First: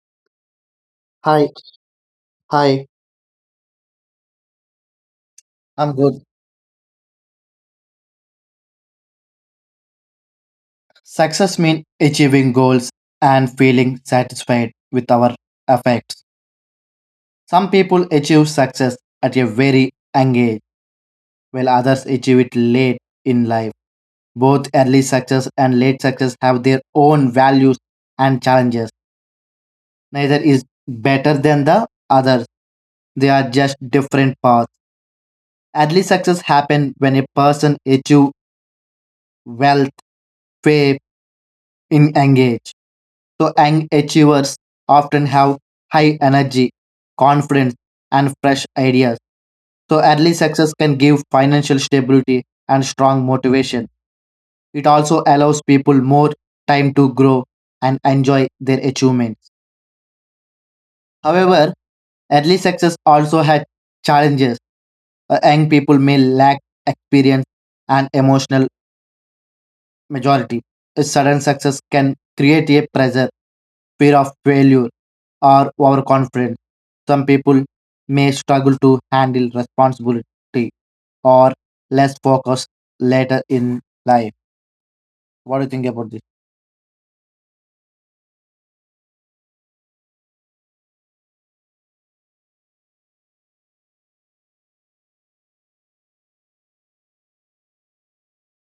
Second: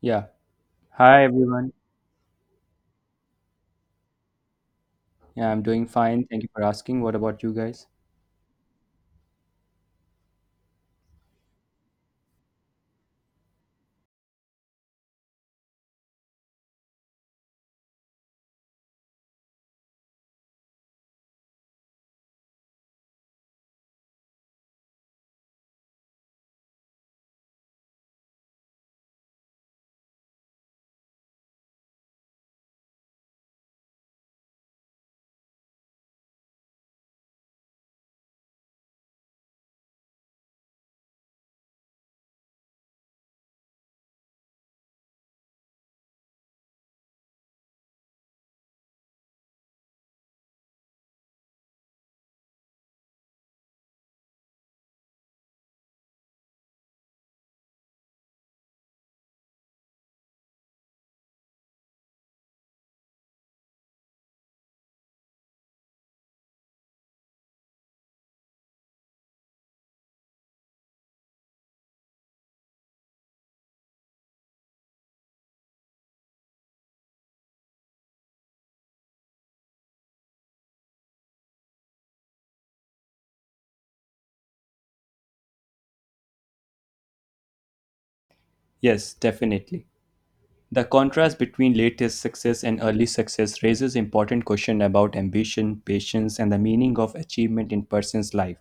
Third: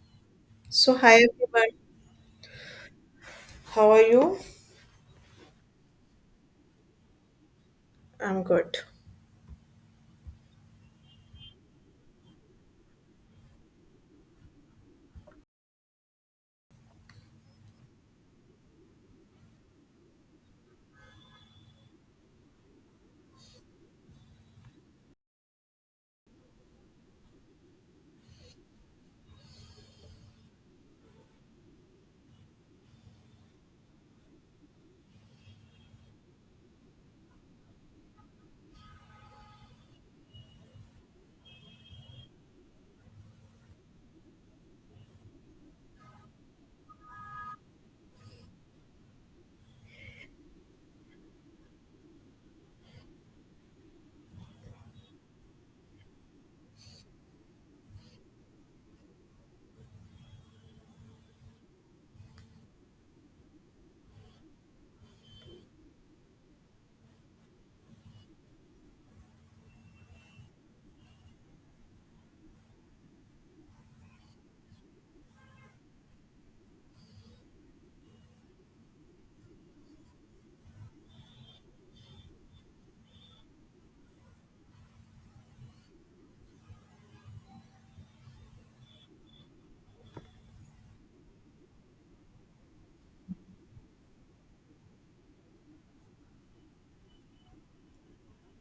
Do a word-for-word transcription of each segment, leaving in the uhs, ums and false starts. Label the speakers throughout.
Speaker 1: Yeah.
Speaker 2: So, hi
Speaker 1: Hi
Speaker 3: Hi,
Speaker 2: everyone,
Speaker 1: everyone.
Speaker 3: hi,
Speaker 2: how are you?
Speaker 1: Yeah, I'm doing
Speaker 3: I'm good.
Speaker 1: fine. Thank you for asking. What about you guys?
Speaker 2: I'm good.
Speaker 3: Success means achieving goals and feeling satisfied with our efforts. Some people achieve success at a very young age, while others achieve it late in life. Both early success and late success have their own values and challenges. Neither is better than the other. They are just different paths. Early success happens when a person achieves wealth, fame, in engage. So, young achievers often have high energy, confidence, and fresh ideas. So, early success can give financial stability and strong motivation. It also allows people more time to grow and enjoy their achievements. However, early success also has challenges. Uh, young people may lack experience and emotional majority. A sudden success can create a pressure, fear of failure, or overconfidence. Some people may struggle to handle responsibility or less focus later in life. What do you think about this?
Speaker 1: Yes, definitely. The contrast between latest success and early success raises important question about ambition, patience, and the meaning of achievement in person's life.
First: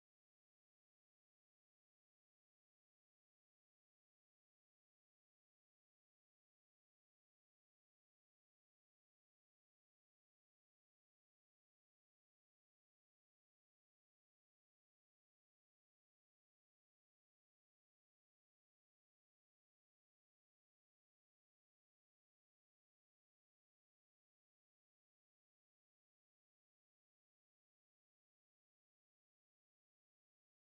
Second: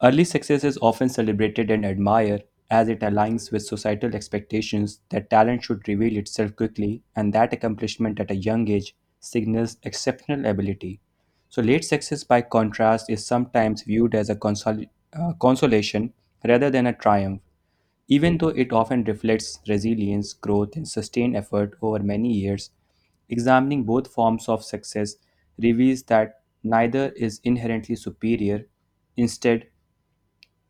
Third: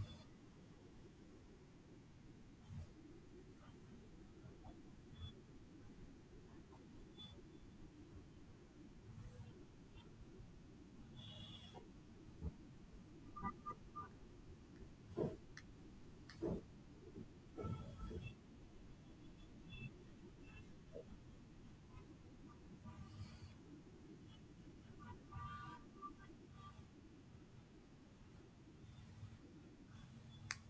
Speaker 1: Early success is often celebrated and admired as it aligns with societal expectations that talent should reveal itself quickly and that accomplishment at a young age signals exceptional ability. So, late success, by contrast, is sometimes viewed as a consol- uh, consolation rather than a triumph, even though it often reflects resilience, growth, and sustained effort over many years. Examining both forms of success reveals that neither is inherently superior. Instead,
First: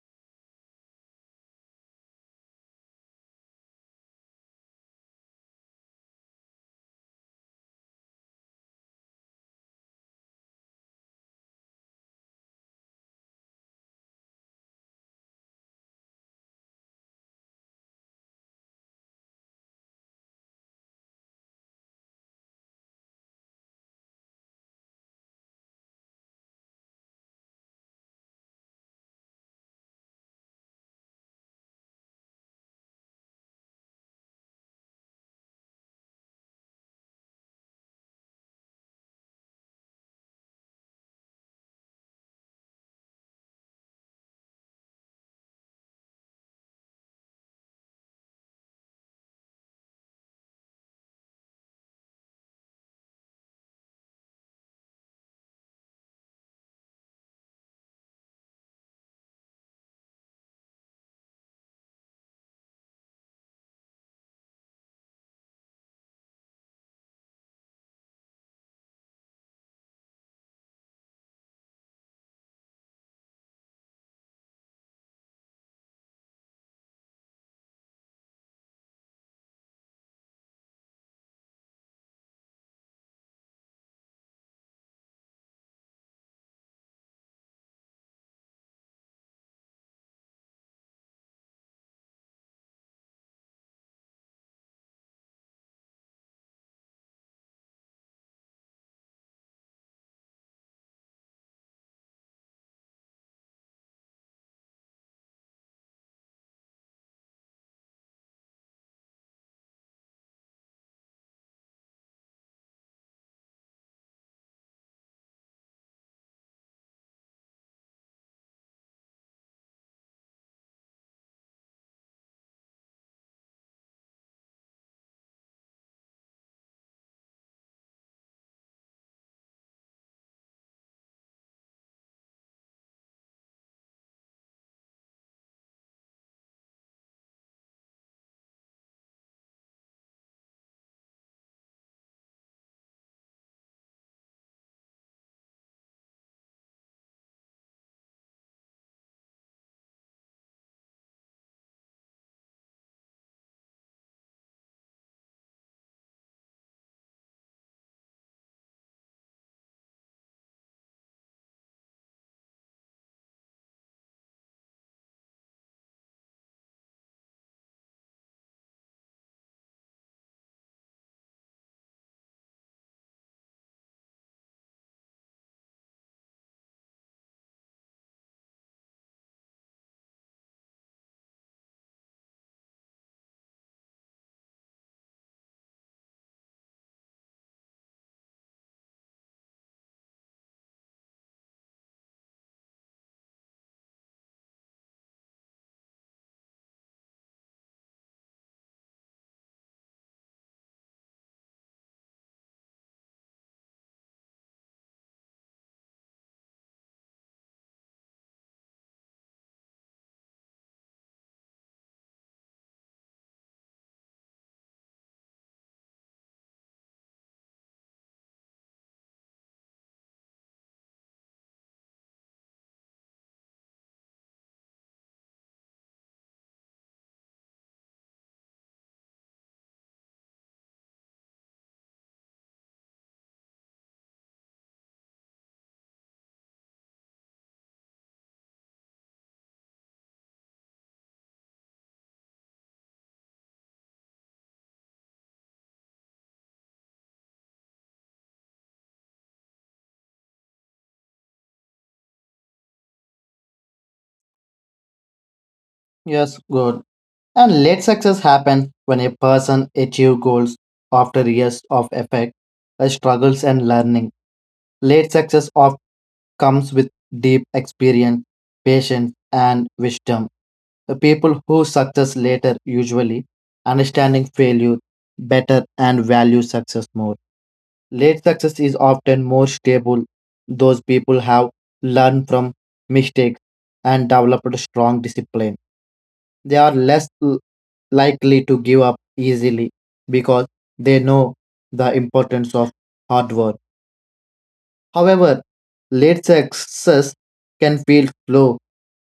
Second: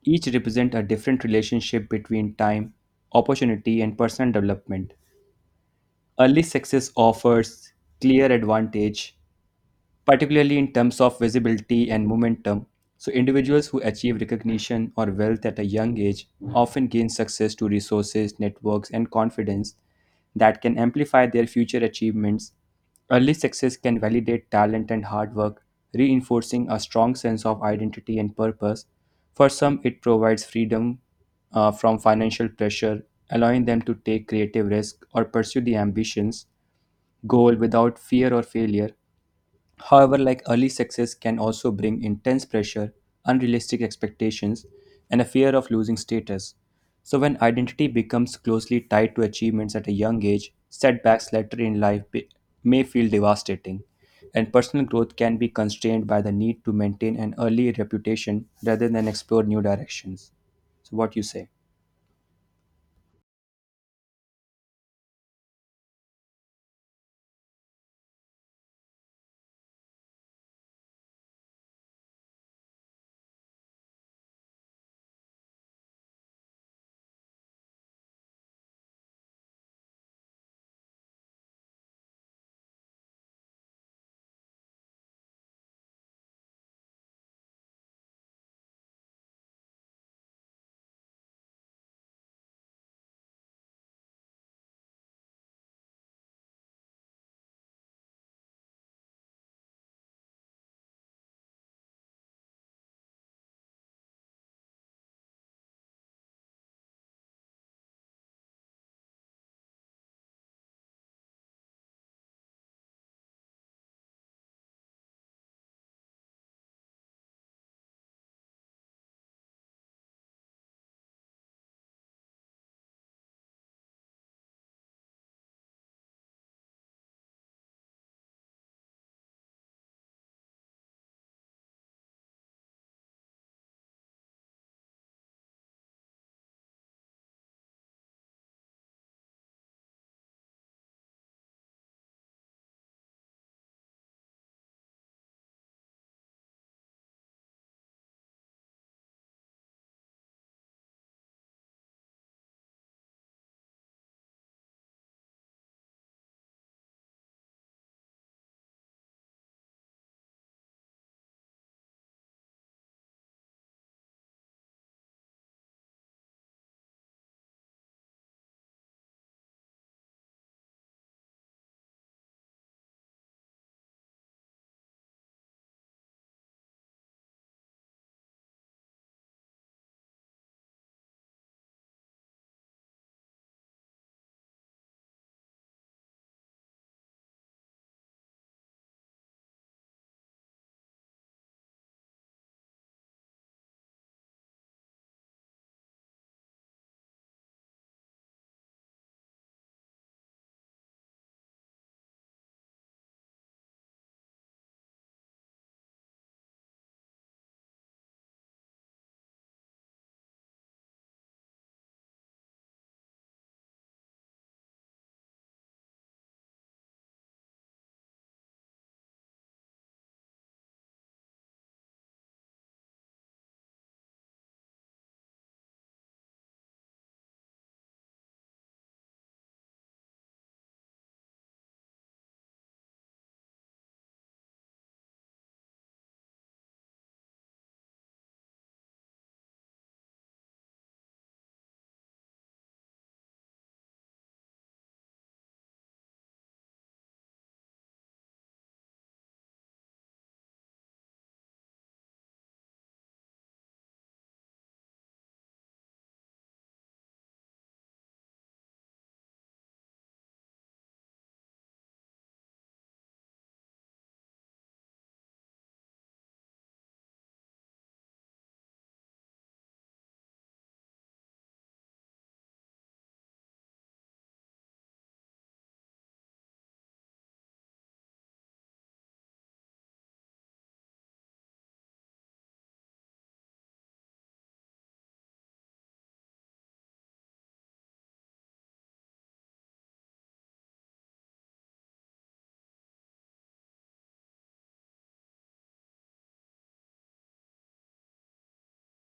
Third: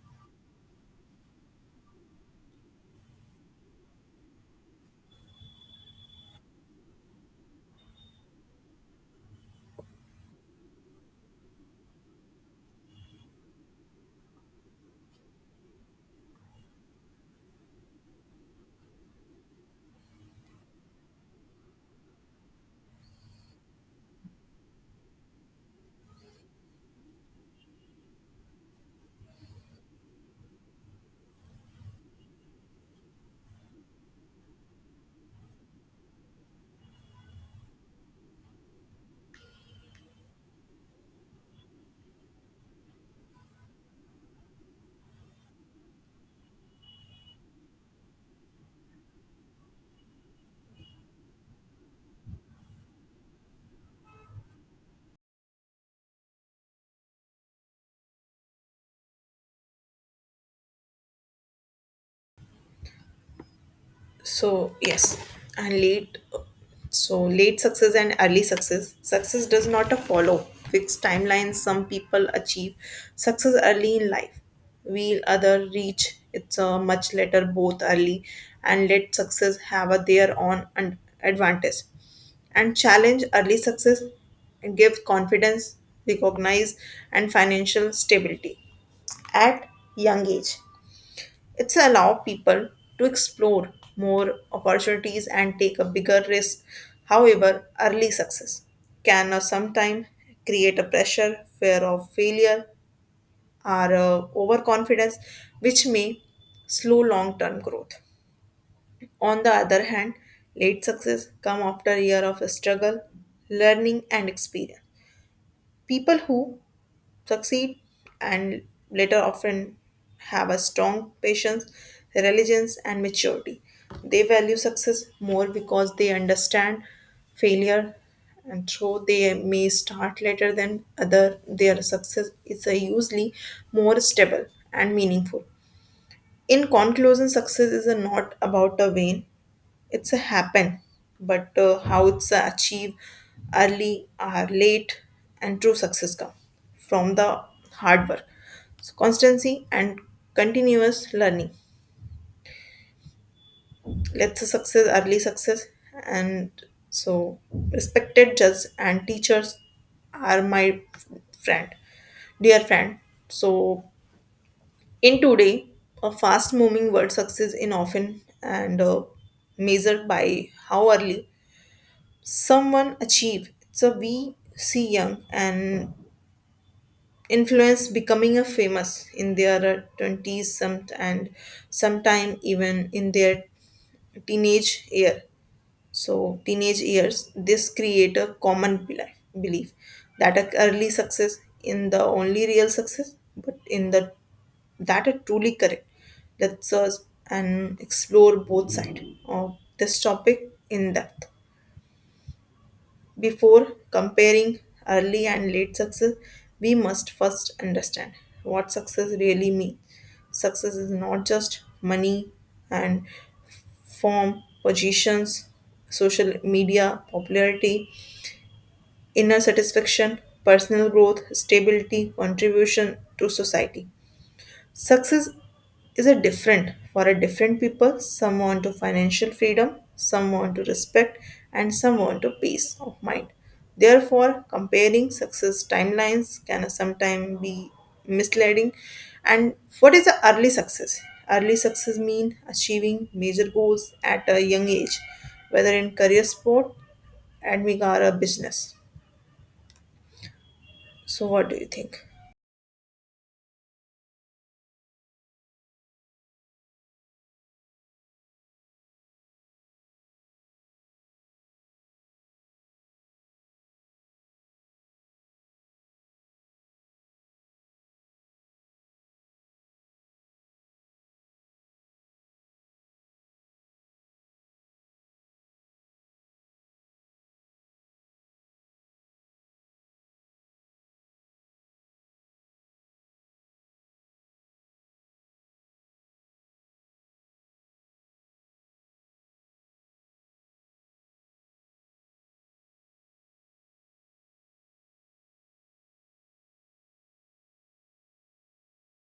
Speaker 1: each represent a different relationship between time, opportunity, and personal development. Early success offers clear advantage particularly in terms of visibility and momentum. So, individuals who achieve recognition or wealth at a young age often gain success to resources, networks, and confidence that can amplify their future achievements. Early success can validate talent and hard work, reinforcing a strong sense of identity and purpose. For some, it provides freedom uh, from financial pressure, allowing them to take creative risk or pursue the ambitions goal without fear or failure. However, like early success can also bring intense pressure, unrealistic expectations, and a fear of losing status. So, when identity becomes closely tied to achievements at a young age, setbacks later in life be- may feel devastating, and personal growth can be constrained by the need to maintain an early reputation rather than explore new directions. So, what you say?
Speaker 2: So, yes, and late. So, late success and early success. Success does not follow fixed timelines. Some people achieve success early in life, while others reach it's a much later, both early and late success have a their own un- advantage and challenge early success and give confidence, recognize, and financial stability at young age. It's allow people to explore more opportunities and take a bigger risk. However, early success can uh, sometimes create a pressure, fear of failure, or uh, overconfidence, which may slow long-term growth. On the other hand, late success come after a year of struggle, learning, and experience. People who succeed and later often have a strong patience, religions, and maturity. They value success more because they understand failure and though they may start later than other their success is uh, usually more stable and meaningful in conclusion success is uh, not about a win it's a happen but uh, how it's a achieve early or late and true success come from the hard work so constancy and continuous learning let's say success early success and so respected judge and teachers are my friend dear friend so in today a fast moving world success in often and uh, measured by how early someone achieve. So we see young and influence becoming a famous in their uh, twenties, some and sometime even in their teenage year. So teenage years, this create a common beli- belief that a early success in the only real success, but in the that are truly correct. Let's search and explore both sides of this topic in depth. Before comparing early and late success, we must first understand what success really means. Success is not just money and form, positions, social media, popularity, inner satisfaction, personal growth, stability, contribution to society. Success is a different for a different people. Some want to financial freedom, some want to respect, and some want to peace of mind. Therefore, comparing success timelines can sometimes be misleading. And what is the early success? Early success mean achieving major goals at a young age, whether in career, sport, admin or a business. So, what do you think?
Speaker 3: Yes, good. And late success happens when a person achieves goals after years of effort, uh, struggles, and learning. Late success often comes with deep experience, patience, and wisdom. The people who success later usually understanding failure better and value success more. Late success is often more stable. Those people have learned from mistakes and developed strong discipline. They are less l- likely to give up easily because they know the importance of hard work. However, late success can feel slow,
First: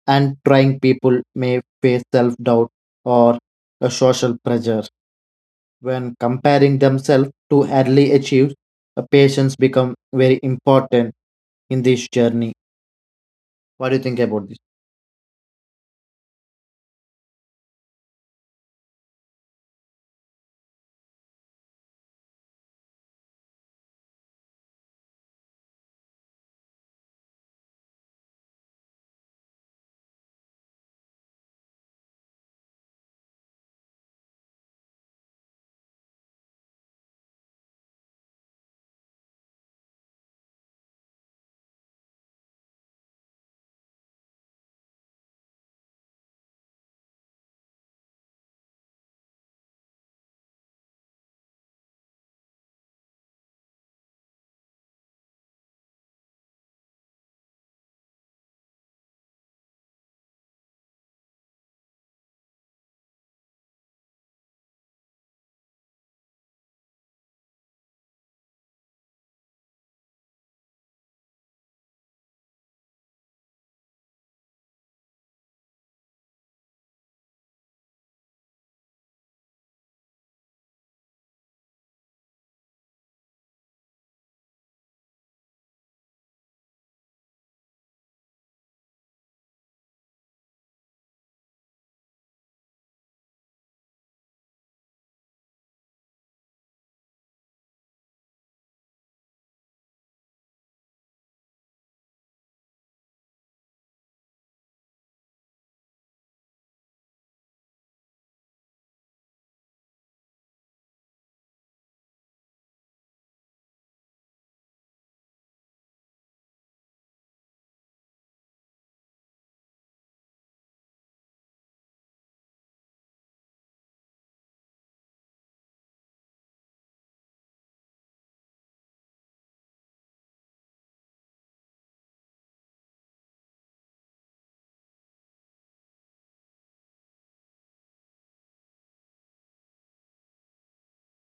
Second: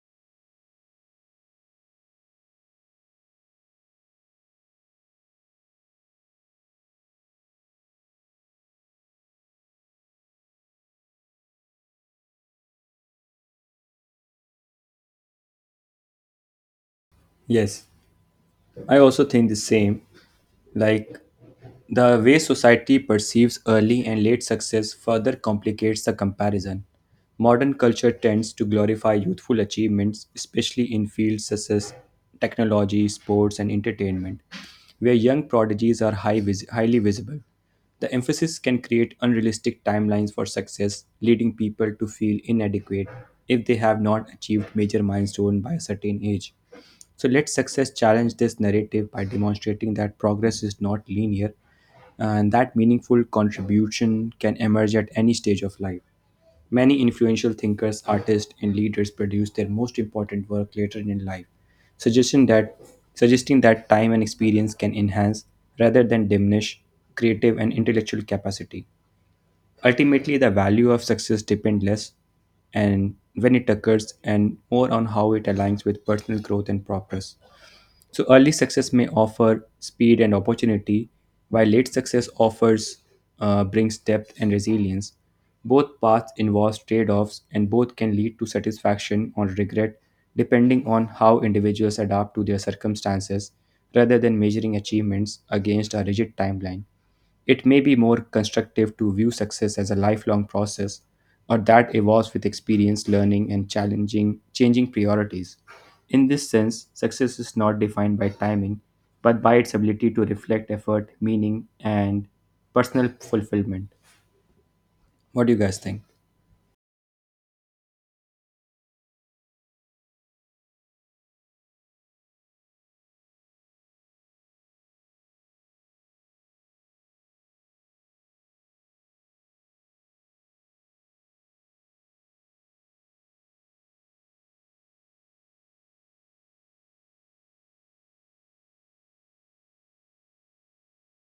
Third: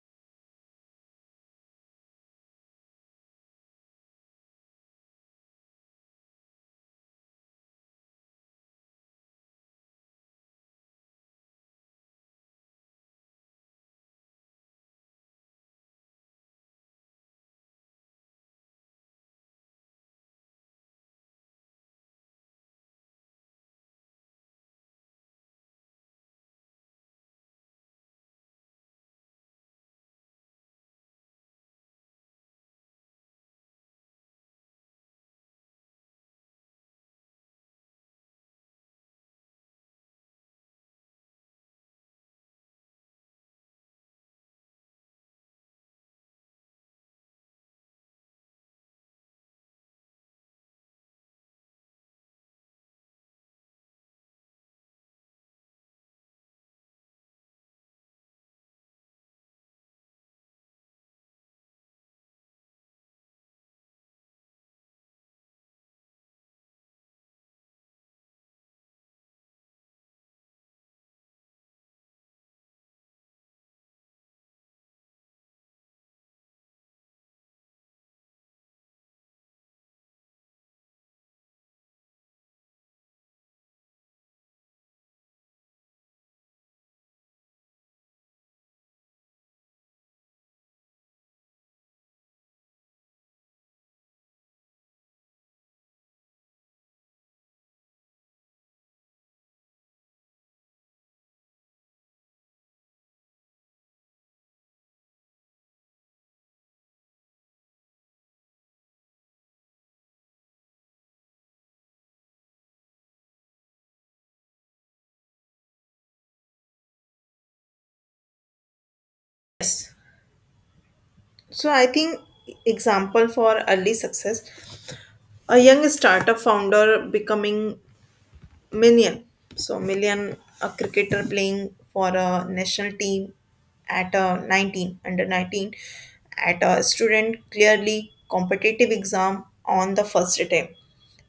Speaker 3: and trying people may face self doubt or a social pressure. When comparing themselves to early achieved, uh, patience become very important in this journey. What do you think about this?
Speaker 1: Yes, I also think the same. Like, the way society perceives early and late success further complicates the comparison. Modern culture tends to glorify youthful achievements, especially in fields such as technology, sports, and entertainment, where young prodigies are high vis- highly visible. The emphasis can create unrealistic timelines for success, leading people to feel inadequate if they have not achieved major milestone by a certain age. So let success challenge this narrative by demonstrating that progress is not linear and that meaningful contribution can emerge at any stage of life. Many influential thinkers, artists, and leaders produce their most important work later in life, suggesting that suggesting that time and experience can enhance rather than diminish creative and intellectual capacity. Ultimately, the value of success depends less and when it occurs and more on how it aligns with personal growth and progress. So early success may offer speed and opportunity, while late success offers uh, brings depth and resilience. Both paths involve trade-offs, and both can lead to satisfaction or regret, depending on how individuals adapt to their circumstances, rather than measuring achievements against a rigid timeline. It may be more constructive to view success as a lifelong process or that evolves with experience, learning, and challenging changing priorities. In this sense, success is not defined by timing, but by its ability to reflect effort, meaning, and personal fulfillment. What do you guys think?
Speaker 2: So, I think example for early success a young startup founder becoming million so million a cricketer playing for a national team at a nineteen under nineteen at a student clearly competitive exam on the first attempt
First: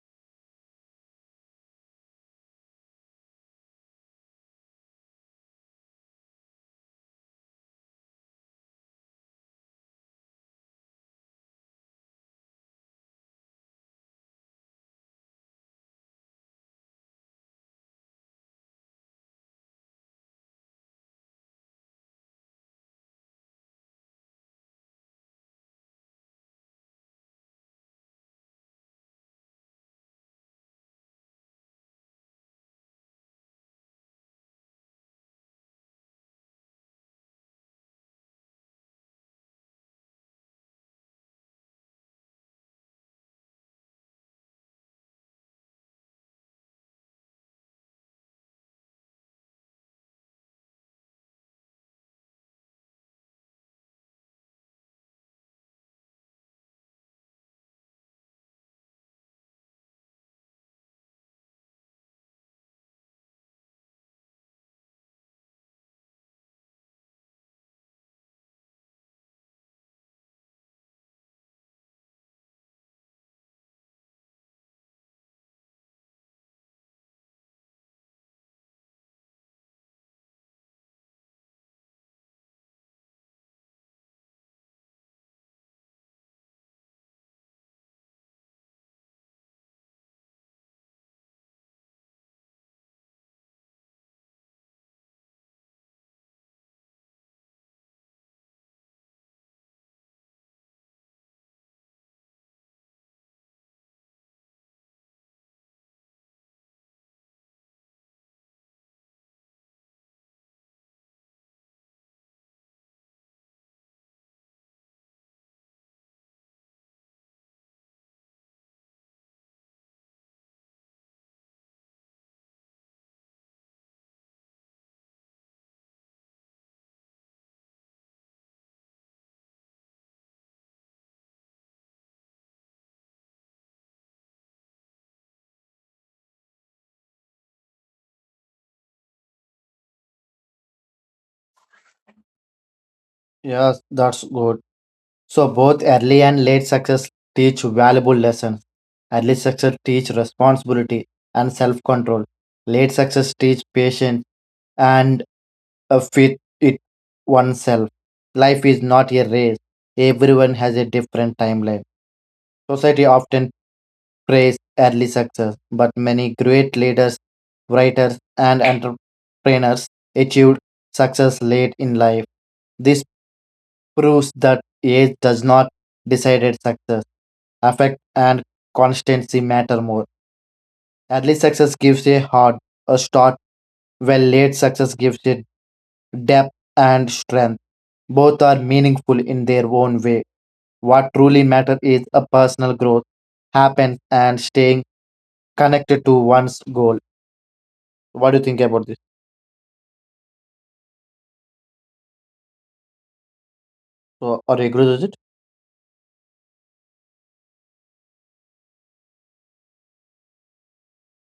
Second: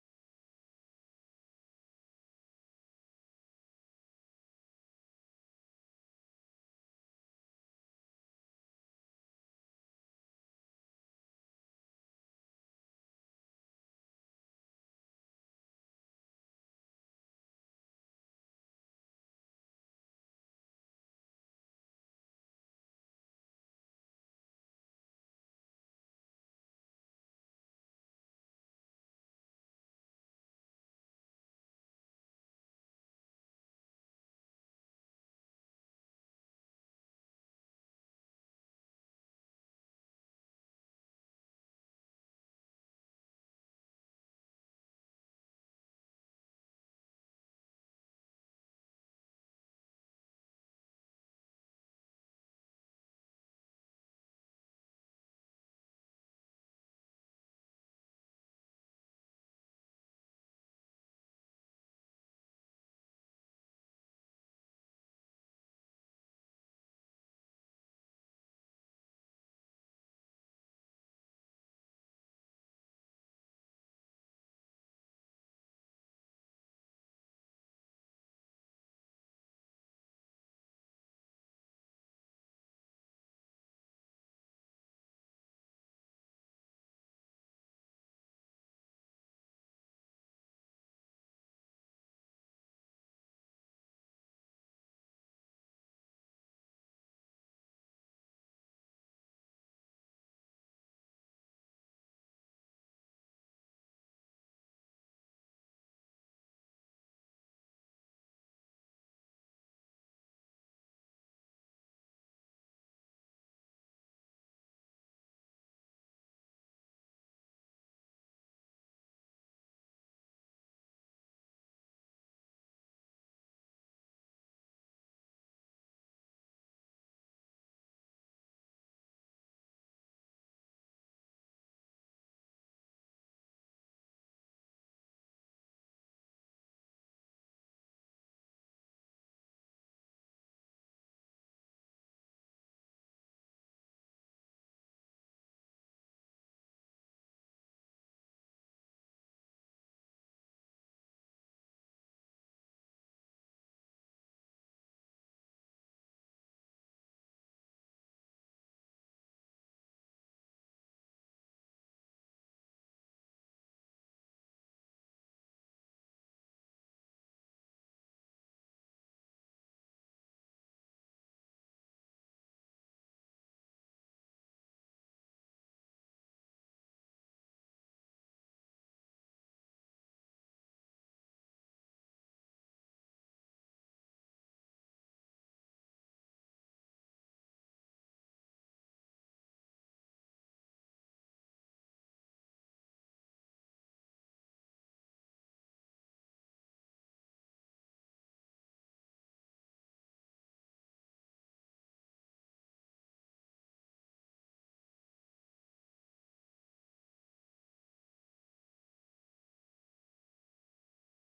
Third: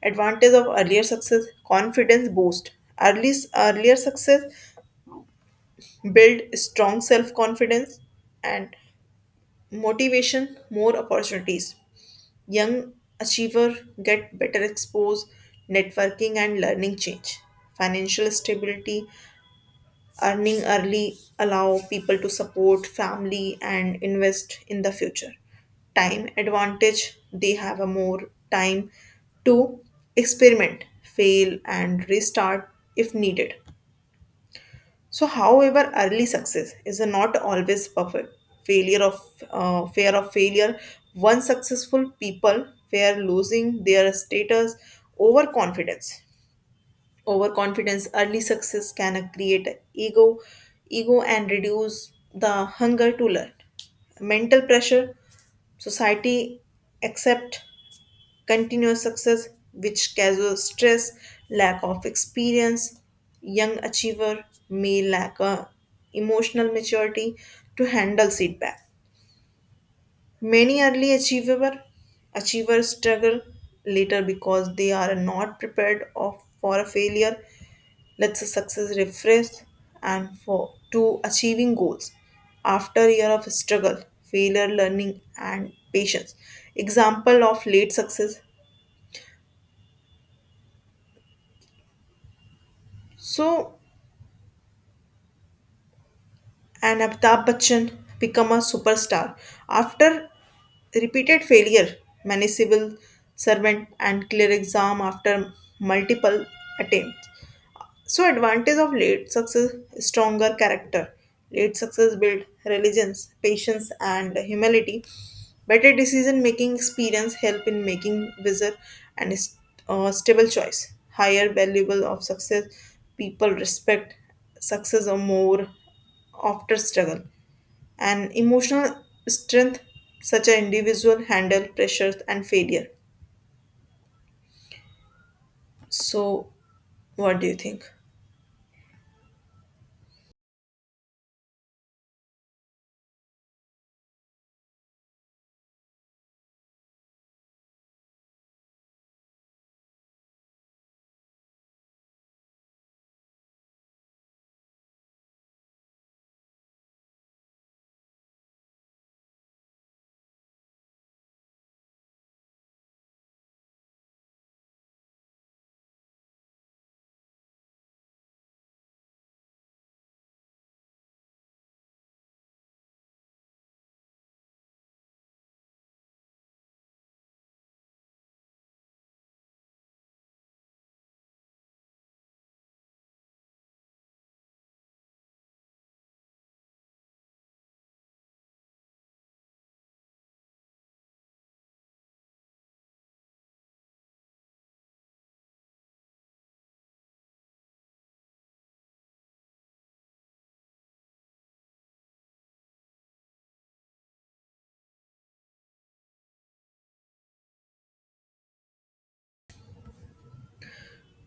Speaker 2: advantage of earlier success confidence boost early earlier success build strong self confidence and motivation more opportunities Young achiever get better exposure, networking and learning change. Financial stability, earning early allow people to support family and invest in the future. Time advantage, they have a more time to experiment, fail and restart if needed. So, however, early success is not always perfect. Failure of uh, fear of failure. Once successful people fear losing their status. Overconfidence. Overconfidence. Early success can create ego, ego, and reduce the hunger to learn. Mental pressure. Society accept continuous success, which casual stress, lack of experience, young achiever may lack a emotional maturity to handle feedback. Many early achiever achievers struggle later because they are not prepared of, for a failure. Let's say success refresh and for to achieving goals after year of struggle, failure, learning, and patience. Example of late success. So and Amitabh Bachchan become a superstar after repeated failure, many civil servant and clear exam after multiple attempts. So advantage of late success stronger character. Late success build religions, patience and humility. Better decision making experience help in making wiser and st- uh, stable choice. Higher valuable of success people respect success or more after struggle. And emotional strength such an individual handle pressures and failure. So what do you think?
Speaker 3: Yes, that's good. So both early and late success teach valuable lessons. Early success teach responsibility and self-control. Late success teach patience and uh, fit it oneself. Life is not a race. Everyone has a different timeline. Society often praise early success, but many great leaders, writers, and entrepreneurs achieved success late in life. This proves that age does not decide success. Affect and constancy matter more. Early success gives a hard a start, while late success gives it depth and strength. Both are meaningful in their own way. What truly matters is a personal growth happens and staying connected to one's goal. What do you think about this? So, are you agree with it?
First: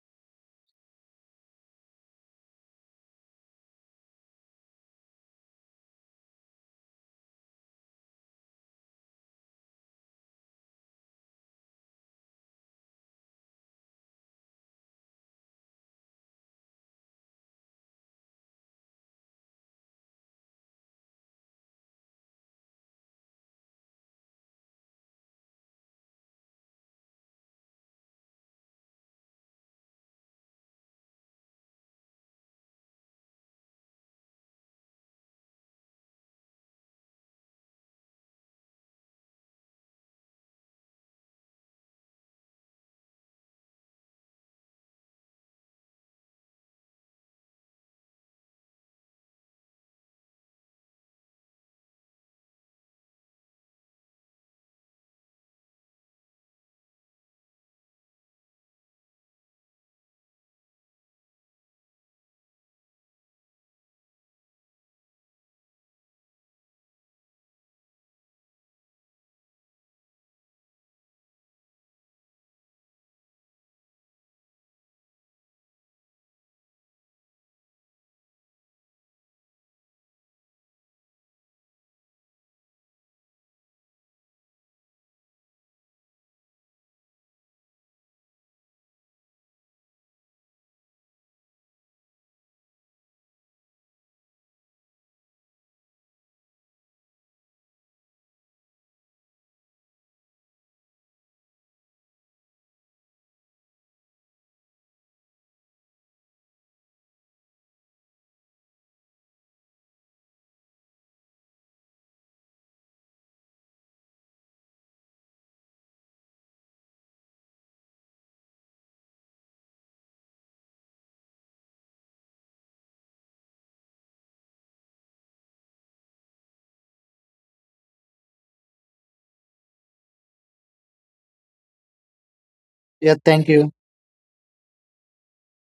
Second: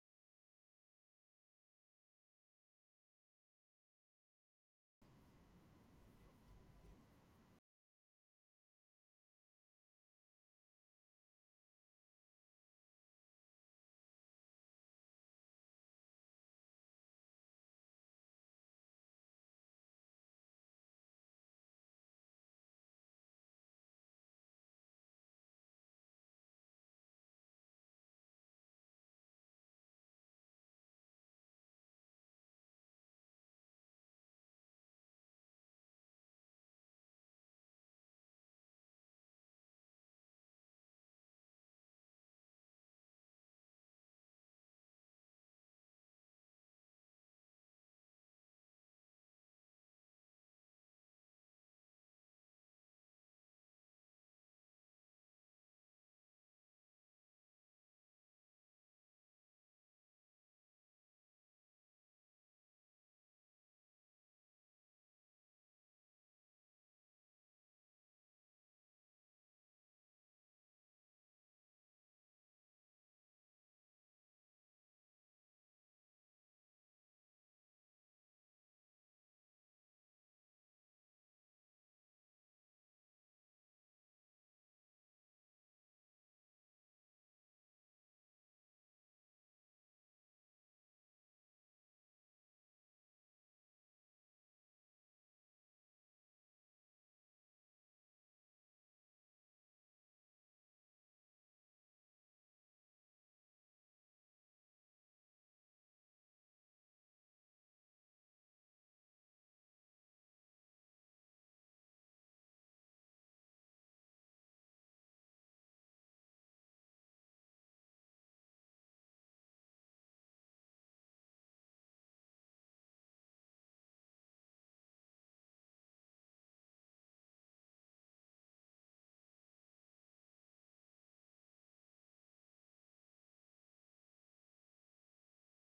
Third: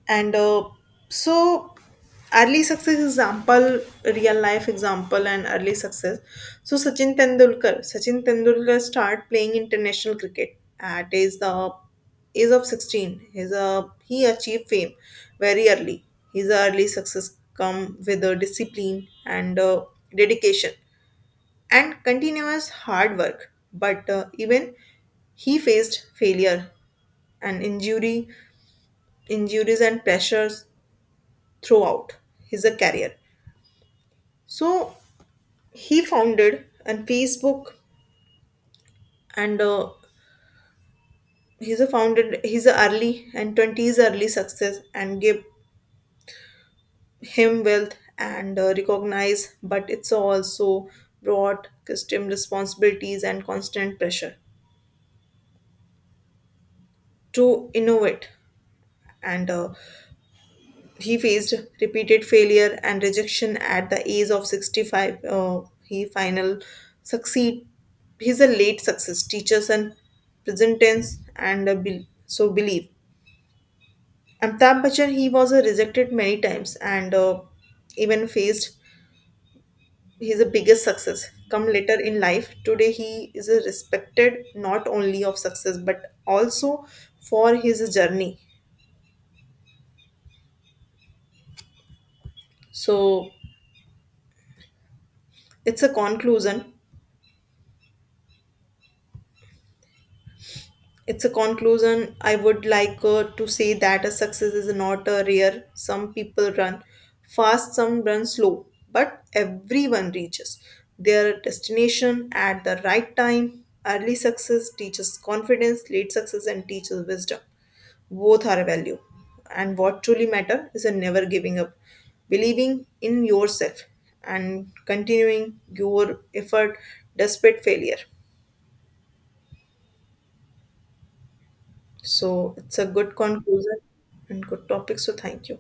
Speaker 2: And uh, so early success example real life example and early success so sachin tendulkar Sachin Tendulkar start playing international cricket at is the age of sixteen he's a he achieved fame very early his early success come with a discipline and uh, dedication and continuous hard work but uh, even he faced failure and injury injuries and pressures throughout his uh, career. So he founded and Facebook and uh, he's a founded his early and twenties early success and gave him wealth and uh, recognize but it's also brought custom responsibilities and constant pressure to innovate and uh, he faced repeated failure and rejection at the age of sixty-five. Uh, he final succeed. He's a late success. Teachers and present tense and uh, bel- so believe. Amitabh Bachchan he was uh, rejected many times and uh, even faced his biggest success come later in life. Today he is uh, respected not only of success but also for his journey. So it's a conclusion it's a conclusion I would like uh, to say that a success is not a rare some people run fast some run slow but everyone reaches their destination at the right time early success teaches confidence late success and teaches wisdom both are a value and what truly matter is a never giving up believing in yourself and continuing your effort despite failure. So it's a good
Speaker 3: Yeah, thank you.
Speaker 2: conclusion and good topic. So thank you.